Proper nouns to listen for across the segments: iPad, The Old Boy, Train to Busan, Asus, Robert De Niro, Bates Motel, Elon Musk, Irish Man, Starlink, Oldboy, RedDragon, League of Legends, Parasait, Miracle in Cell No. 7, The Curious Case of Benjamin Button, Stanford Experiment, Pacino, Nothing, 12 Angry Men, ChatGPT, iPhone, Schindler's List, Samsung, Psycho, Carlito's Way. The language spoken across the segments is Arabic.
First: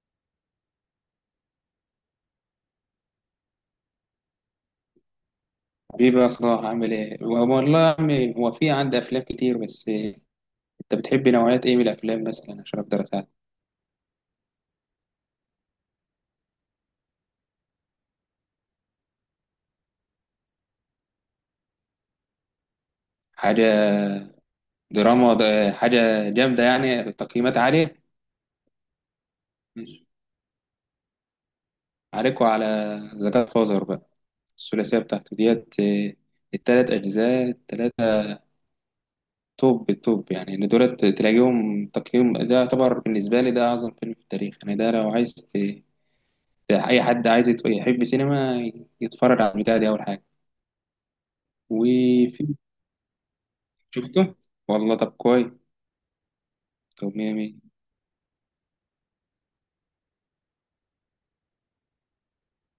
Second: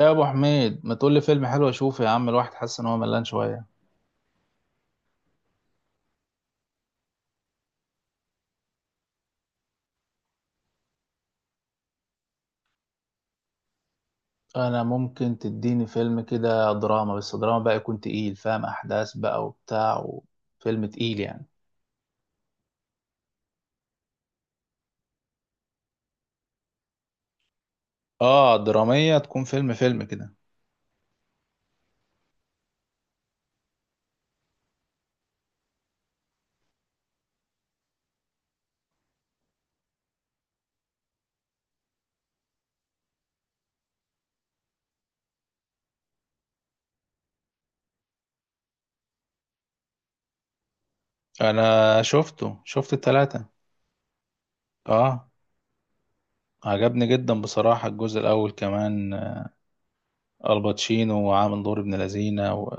يا ابو حميد، ما تقول لي فيلم حلو اشوفه؟ يا عم الواحد حاسس ان هو ملان شويه. بيبقى صلاح عامل ايه والله يا عمي، هو في عندي افلام كتير، بس انت بتحب نوعيات ايه من الافلام مثلا عشان اقدر اساعدك؟ انا ممكن تديني فيلم كده دراما، بس دراما بقى يكون تقيل، فاهم، احداث بقى وبتاع وفيلم تقيل يعني. حاجه. دراما ده حاجه جامده يعني، تقييمات عاليه. اه دراميه تكون فيلم فيلم كده. عليكوا على ذا جاد فازر بقى، الثلاثيه بتاعته ديت إيه، التلات اجزاء التلاته، توب التوب يعني. اللي دولت تلاقيهم تقييم، ده يعتبر بالنسبه لي ده اعظم فيلم في التاريخ يعني. ده لو عايز اي حد عايز يحب سينما يتفرج على البتاع دي اول حاجه. انا وفي شفت التلاتة. شفته. والله طب اه، كويس. عجبني طب مية جدا مية. بصراحه الجزء الاول كمان. الباتشينو وعامل دور ابن لذينه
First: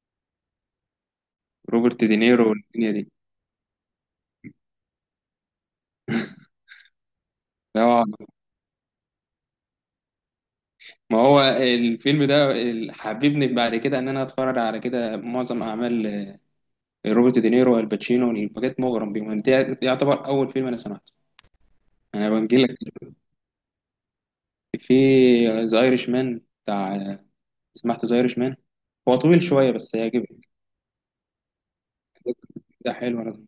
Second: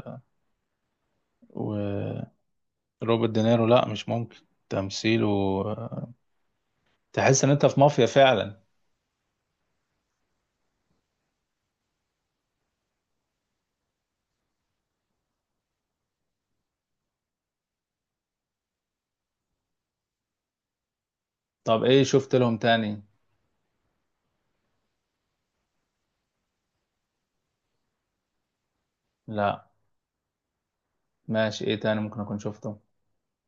روبرت وروبرت دينيرو والدنيا دي. دينيرو، لا مش ممكن تمثيله آه، تحس ان انت في اه، مافيا فعلا. ما هو الفيلم ده حببني بعد كده ان انا اتفرج على كده معظم اعمال روبرت دينيرو والباتشينو، بجد مغرم بيهم. ده يعتبر اول فيلم انا سمعته. طب ايه انا شفت لهم بنجي لك. تاني؟ في ذا ايرش مان بتاع، سمعت ذا ايرش مان؟ هو طويل لا، شويه بس هيعجبك. ماشي، ايه تاني ممكن اكون شفته؟ ده حلو. انا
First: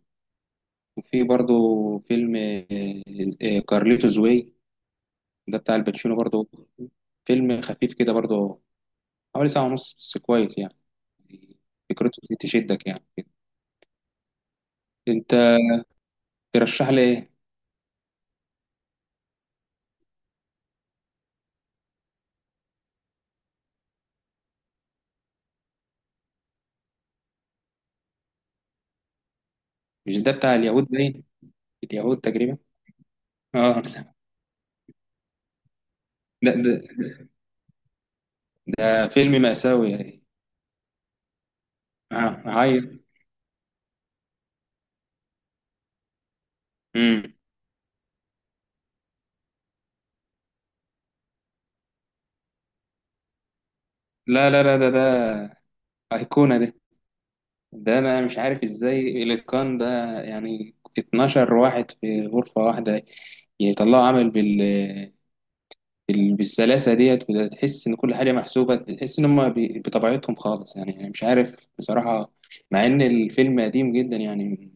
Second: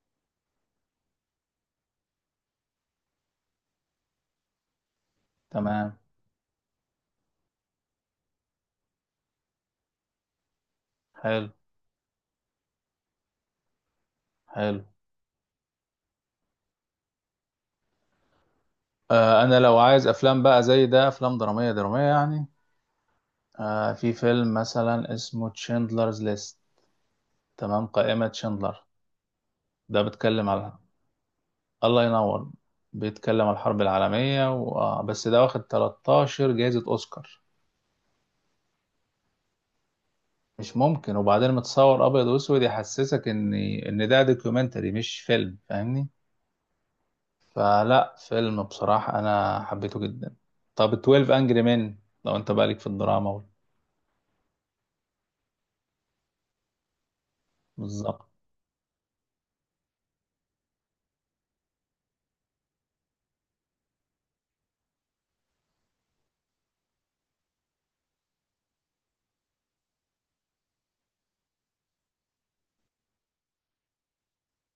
وفي برضو فيلم كارليتوز واي، ده بتاع تمام. الباتشينو برضو، فيلم خفيف كده برضو، حوالي ساعة ونص بس كويس يعني. حلو فكرته دي تشدك يعني كده. حلو. انت ترشح لي ايه؟ آه، انا لو عايز افلام بقى زي ده افلام درامية درامية يعني. في فيلم مثلا اسمه تشندلرز ليست، تمام، قائمة شندلر. ده مش ده بيتكلم بتاع على... اليهود باين، الله اليهود ينور. تقريبا. بيتكلم على الحرب اه، العالمية و... آه بس ده واخد 13 ده ده, جائزة اوسكار. ده فيلم مأساوي يعني. مش ممكن! وبعدين متصور ابيض اه واسود، هاي. يحسسك ان ده دوكيومنتري مش فيلم، فاهمني؟ امم فلا، فيلم بصراحة أنا حبيته جدا. طب 12 أنجري مان، لو أنت بالك في الدراما لا لا لا، ده ده أيقونة ده. ده انا بالظبط. مش عارف ازاي الاتقان ده. يعني 12 واحد في غرفة واحدة يطلعوا عمل بالسلاسة ديت، وتحس إن كل حاجة محسوبة، تحس إن هما بطبيعتهم خالص يعني. أنا مش عارف بصراحة، مع إن الفيلم قديم جدا يعني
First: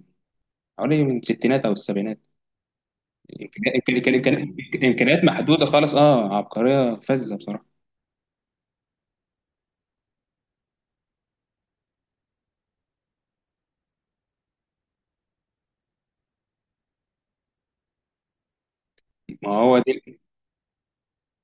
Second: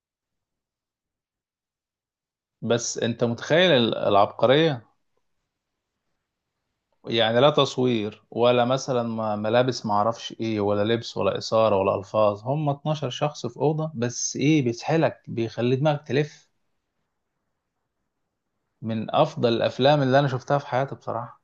حوالي من الستينات أو السبعينات. بس أنت متخيل العبقرية؟ إمكانيات محدودة خالص، أه عبقرية فذة يعني لا بصراحة. تصوير ولا مثلا ملابس معرفش إيه ولا لبس ولا إثارة ولا ألفاظ، هم 12 شخص في أوضة بس، إيه بيسحلك، بيخلي دماغك تلف. من ما أفضل هو الأفلام اللي دي. أنا شفتها في حياتي بصراحة.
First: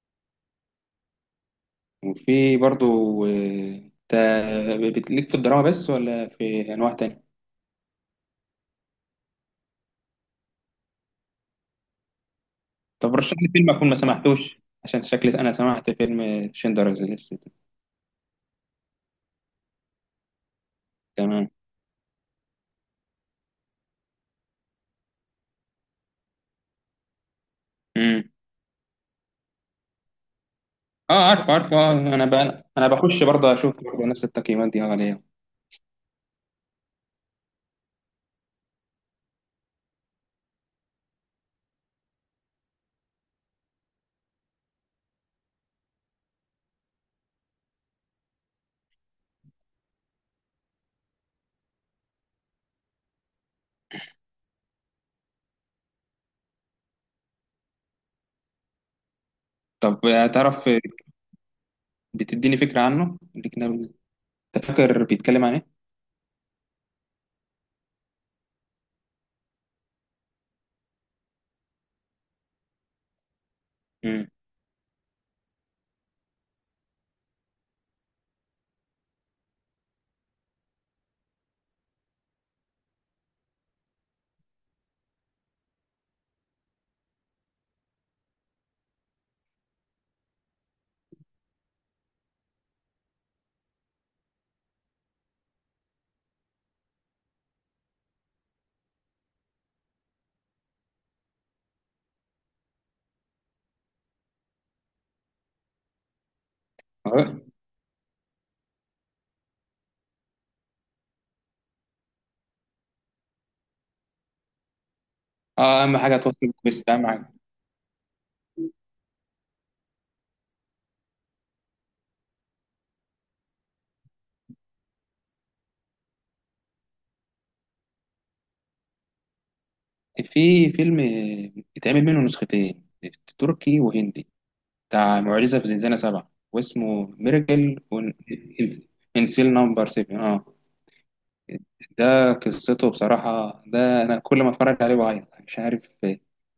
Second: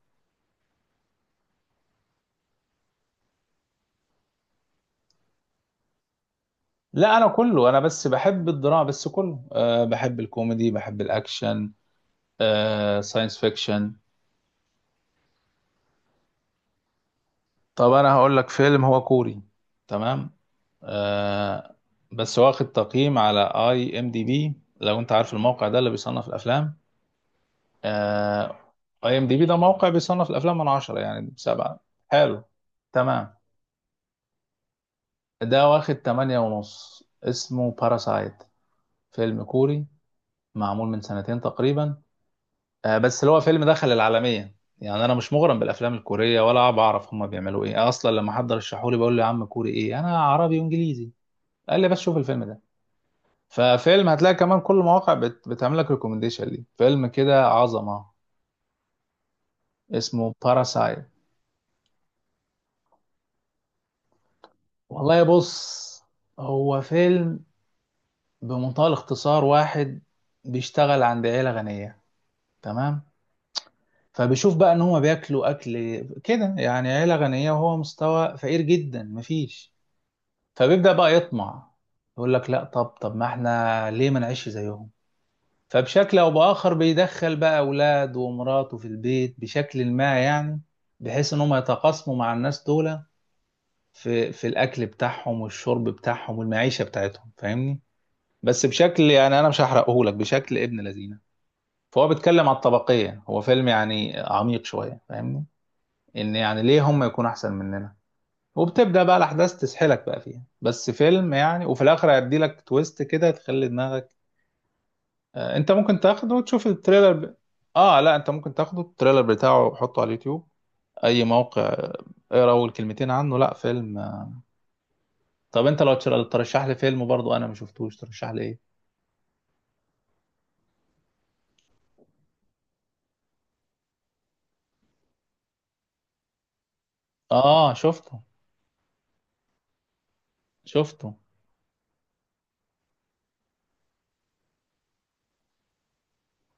وفي برضو، بتليك في الدراما بس ولا في أنواع لا، أنا تانية؟ كله، أنا بس بحب الدراما بس كله، بحب الكوميدي بحب الأكشن، طب رشح ساينس لي فيلم أكون فيكشن. ما سمحتوش عشان شكلي، أنا سمعت فيلم شندلرز ليست. طب انا هقول لك فيلم هو كوري. تمام. تمام. آه. بس واخد تقييم على اي ام دي بي، لو انت عارف الموقع ده اللي بيصنف الافلام. آه. اي ام دي بي ده موقع بيصنف الافلام من 10، اه يعني عارف عارف. ب7. اه انا حلو. انا بخش تمام. برضه اشوف برضه نفس التقييمات دي عليه. ده واخد 8.5، اسمه باراسايت. فيلم كوري، معمول من سنتين تقريبا. بس اللي هو فيلم دخل العالمية، يعني انا مش مغرم بالافلام الكورية ولا بعرف هما بيعملوا ايه اصلا. لما حد رشحولي بقول له يا عم كوري ايه، انا عربي وانجليزي. قال لي بس شوف الفيلم ده. ففيلم هتلاقي كمان كل المواقع بتعمل لك ريكومنديشن ليه، فيلم كده عظمة. طب اسمه تعرف، باراسايت. بتديني فكره عنه الاجنبي ده؟ انت فاكر والله بيتكلم عن بص، ايه؟ هو فيلم بمنتهى الاختصار: واحد بيشتغل عند عيلة غنية. تمام. امم فبيشوف بقى ان هما بياكلوا اكل كده يعني عيلة غنية، وهو مستوى فقير جدا، مفيش. فبيبدأ بقى يطمع، يقول لك لا، طب ما احنا ليه ما نعيش زيهم. فبشكل او باخر بيدخل بقى اولاده ومراته في البيت بشكل ما يعني، بحيث ان هم يتقاسموا مع الناس دول في الاكل بتاعهم والشرب بتاعهم والمعيشه بتاعتهم، فاهمني؟ بس بشكل، يعني انا مش هحرقه لك، بشكل ابن لذينه. فهو بيتكلم على الطبقيه، هو فيلم يعني عميق شويه فاهمني، ان يعني ليه هم يكونوا اه. احسن مننا. وبتبدا بقى الاحداث تسحلك بقى فيها، بس فيلم يعني، وفي الاخر هيدي لك تويست كده تخلي دماغك. انت اهم ممكن حاجه تاخده توصل، وتشوف بس اهم التريلر حاجه. اه لا، انت ممكن تاخده التريلر بتاعه وحطه على اليوتيوب، اي موقع. اقرا اول كلمتين عنه، لا فيلم. طب انت لو ترشح لي فيلم برضو انا ما شفتوش، ترشح لي ايه؟ في فيلم اتعمل منه نسختين، تركي وهندي، بتاع معجزه في زنزانه سبعه واسمه اه، ميراكل، شفته. انسيل نمبر 7. اه، شفته. ده قصته بصراحه، ده انا كل ما اتفرج عليه بعيط مش عارف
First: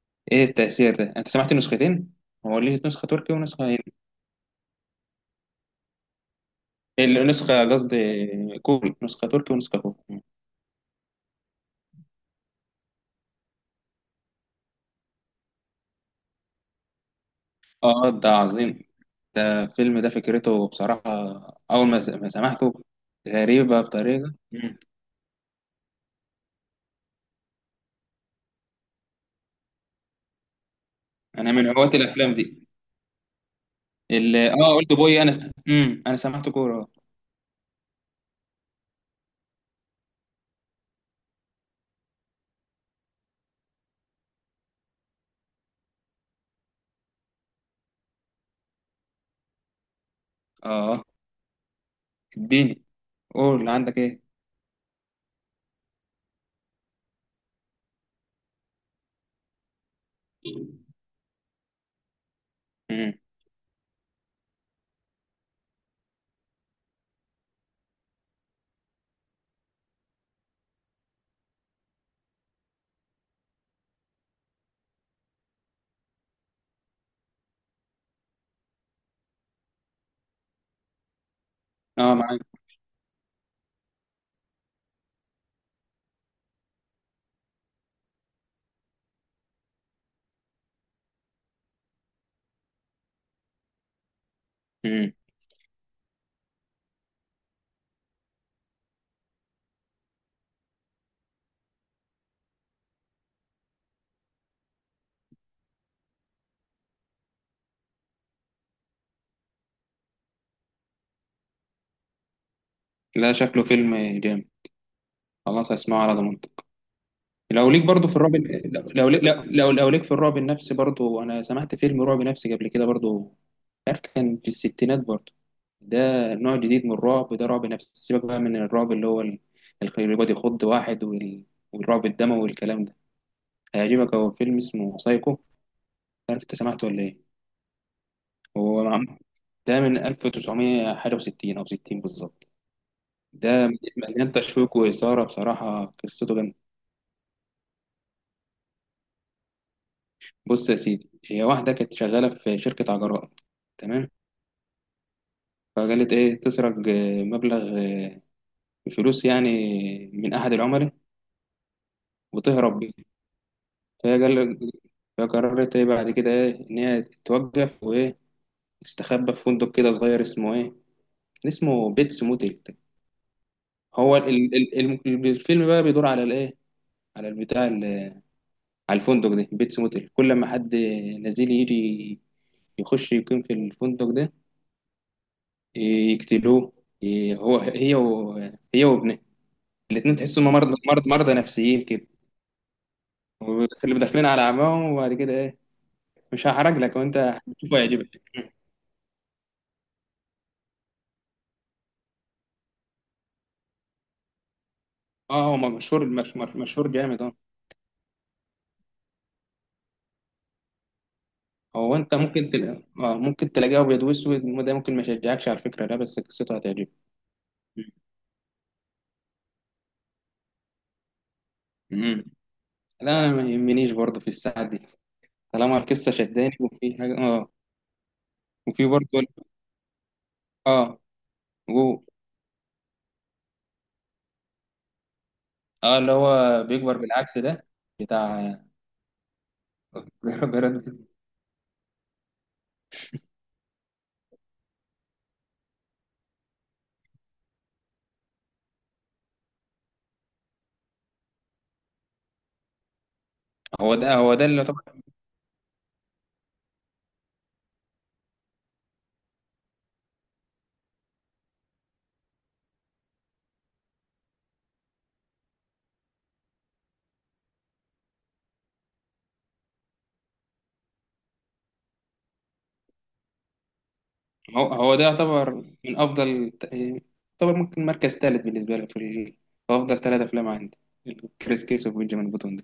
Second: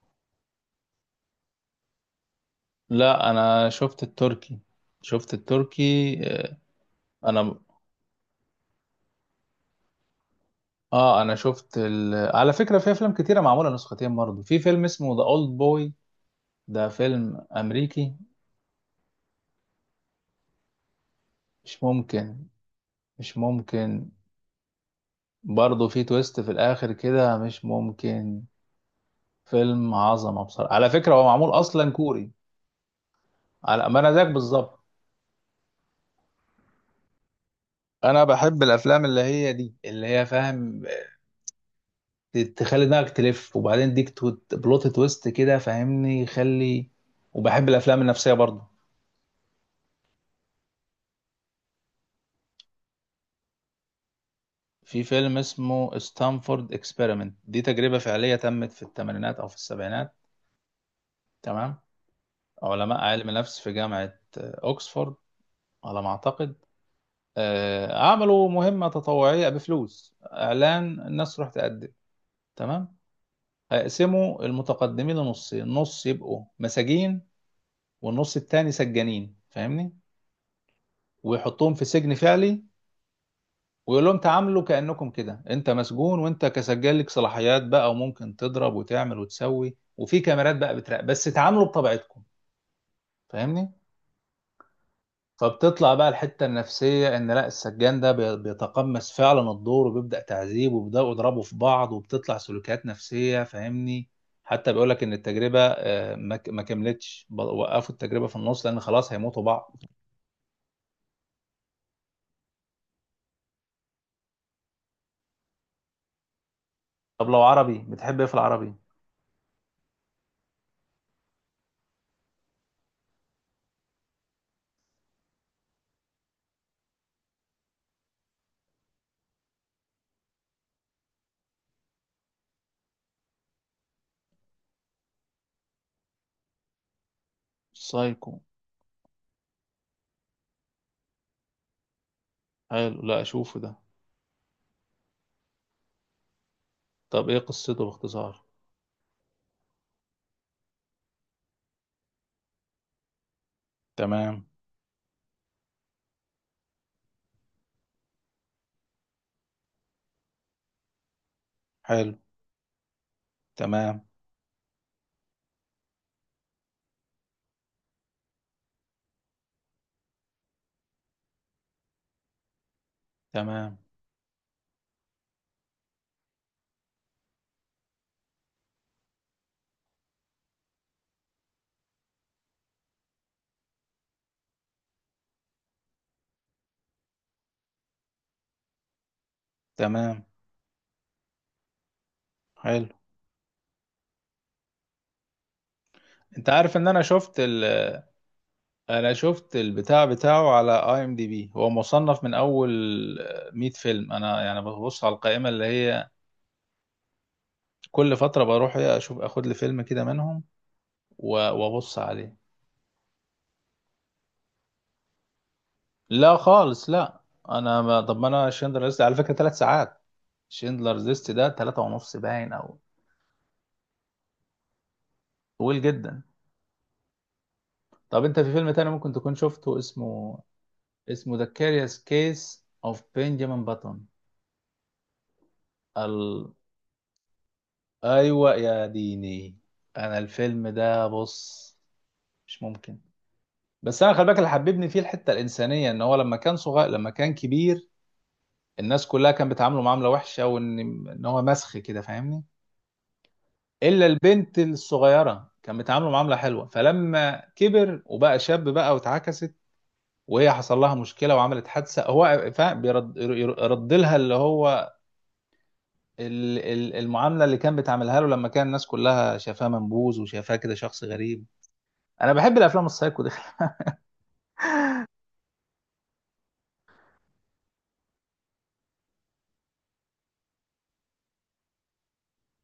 ايه التأثير ده. انت سمعت نسختين؟ هو ليه نسخة لا، تركي ونسخة انا هندي شفت التركي. شفت التركي. آه، انا. نسخة قصدي كوري، نسخة تركي ونسخة كوري. اه انا شفت على فكرة في افلام كتيرة معمولة نسختين برضو. في فيلم اسمه ذا اولد بوي، ده فيلم اه امريكي. ده عظيم. ده الفيلم ده فكرته بصراحة، مش اول ما ممكن. سمعته، مش غريبة ممكن. بطريقة. مم. برضه في تويست في الاخر كده، مش ممكن. فيلم عظمه بصراحه، على فكره هو معمول انا من هواة اصلا كوري. الافلام دي، على ما انا زيك اه بالظبط. اولد بوي. انا انا سمعت كورة. انا بحب الافلام اللي هي دي اللي هي فاهم، تخلي دماغك تلف، وبعدين ديك بلوت تويست كده فاهمني، يخلي. وبحب الافلام النفسيه برضه. اه اديني، قول عندك ايه. في فيلم اسمه ستانفورد اكسبيرمنت، دي تجربه فعليه تمت في الثمانينات او في السبعينات. تمام. علماء امم علم نفس في جامعه اوكسفورد على ما اعتقد. عملوا مهمة تطوعية بفلوس، إعلان الناس تروح تقدم. تمام. هيقسموا المتقدمين لنصين، نص يبقوا مساجين والنص التاني سجانين فاهمني، ويحطوهم في اه سجن معاك. فعلي. ويقول لهم تعاملوا كأنكم كده انت مسجون وانت كسجان لك صلاحيات بقى، وممكن تضرب وتعمل وتسوي، وفي كاميرات بقى بتراقب، بس تعاملوا بطبيعتكم فاهمني. امم فبتطلع بقى الحتة النفسية إن لا السجان ده بيتقمص فعلا الدور، وبيبدأ تعذيب وبيبدأوا يضربوا في بعض وبتطلع سلوكيات نفسية فاهمني. حتى بيقولك إن التجربة ما كملتش، وقفوا التجربة في النص لأن خلاص هيموتوا بعض. لا شكله فيلم جامد، خلاص هسمعه على ضمانتك. طب لو لو عربي ليك برضو في بتحب إيه في الرعب، العربي؟ لو لو ليك في الرعب النفسي برضو، انا سمعت فيلم رعب نفسي قبل كده برضو، عارف، كان في الستينات برضو. ده نوع جديد من الرعب، ده رعب نفسي، سيبك بقى من الرعب اللي هو اللي بيقعد يخض واحد، والرعب الدموي والكلام ده. هيعجبك، هو فيلم اسمه سايكو، عارف انت سمعته ولا ايه؟ سايكو. هو ده من 1900 حاجة وستين او 60 بالظبط. حلو، لا ده أشوفه ده. مليان تشويق وإثارة بصراحة، قصته، طب إيه قصته باختصار؟ بص يا سيدي، هي واحدة كانت شغالة في شركة عجلات. تمام. تمام. فقالت إيه تسرق مبلغ، فلوس يعني، من أحد العملاء، حلو. وتهرب بيه. تمام. فهي قال، فقررت إيه بعد كده، إيه إن هي توقف، وإيه تستخبى في فندق كده صغير اسمه إيه، اسمه بيتس موتيل. تمام. هو الفيلم بقى بيدور على الإيه، على البتاع على الفندق ده بيتس موتيل. كل ما حد نزيل يجي يخش يقيم في الفندق ده يقتلوه، هو هي هي وابنه الاتنين، تمام. تحسوا هم مرضى نفسيين كده، حلو. واللي داخلين على عماهم. وبعد كده ايه مش انت عارف هحرج ان لك، انا وانت شفت هتشوفه يعجبك. انا شفت البتاع بتاعه على اي ام دي بي، هو مصنف من اول 100 فيلم. انا يعني ببص على اه القائمه هو اللي مشهور، هي مشهور جامد اه. كل فتره بروح إيه اشوف، اخد لي فيلم كده منهم هو وابص انت عليه. ممكن تلاقي، اه ممكن تلاقيه ابيض واسود، وده ممكن ما يشجعكش على الفكره ده، بس لا قصته خالص هتعجبك. لا. انا ما، طب ما انا، شندلر ليست على فكره 3 ساعات. شندلر ليست ده 3.5 مم. باين او. لا انا ما يهمنيش برضه في الساعه دي، طالما طويل القصه جدا. شداني وفي حاجه اه. طب انت في فيلم وفي تاني برضه ممكن تكون شفته اسمه اه اسمه ذا كاريوس جو. كيس اوف بنجامين باتون. اه اللي ال... هو بيكبر بالعكس ده، ايوه بتاع. يا ديني. انا الفيلم براد. ده بص، مش ممكن. بس انا خلي بالك اللي حببني فيه الحته الانسانيه ان هو لما كان صغير، لما كان كبير، الناس كلها كانت بتعامله معامله وحشه، وان هو مسخ كده فاهمني. هو الا ده هو ده اللي البنت يعتبر، الصغيره كان بتعامله معامله حلوه، فلما كبر وبقى شاب بقى واتعكست، وهي حصل لها مشكله وعملت حادثه، هو فاهم بيرد يرد لها اللي هو المعامله اللي كان بتعملها له لما كان الناس كلها شافاه منبوذ وشافاه كده شخص غريب. انا بحب الافلام السايكو دي. هو ده يعتبر من افضل، يعتبر ممكن مركز ثالث بالنسبه لي في، في افضل ثلاث افلام عندي، كريس كيس وبنجامين بوتون ده.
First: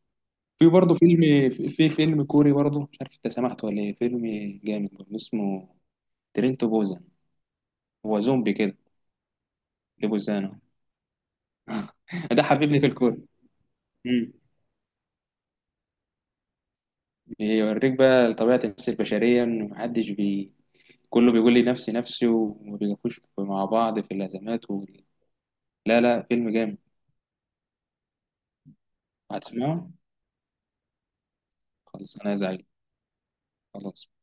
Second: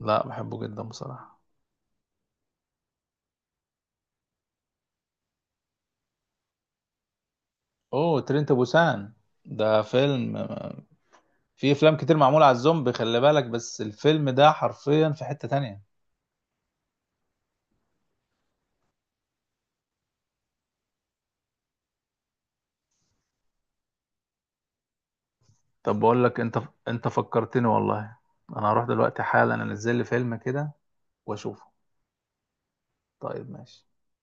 لا بحبه في جدا برضه فيلم، بصراحه. في فيلم كوري برضه، مش عارف انت سمعته ولا ايه، فيلم جامد برضه اسمه ترين تو بوزان. اوه هو ترينت زومبي كده، بوسان. ده دي فيلم، بوزانه. في افلام كتير ده معمولة على حببني في الزومبي خلي الكوري. بالك، بس الفيلم مم. ده حرفيا في حتة تانية. بيوريك بقى طبيعه النفس البشريه، انه محدش كله بيقول لي نفسي نفسي، وما بيقفوش مع بعض في الازمات طب لا لا بقول لك فيلم انت، جامد. انت فكرتني والله. انا هروح دلوقتي حالا هتسمعه. انزل لي فيلم كده واشوفه. خلاص انا زعيم. طيب، ماشي. خلاص.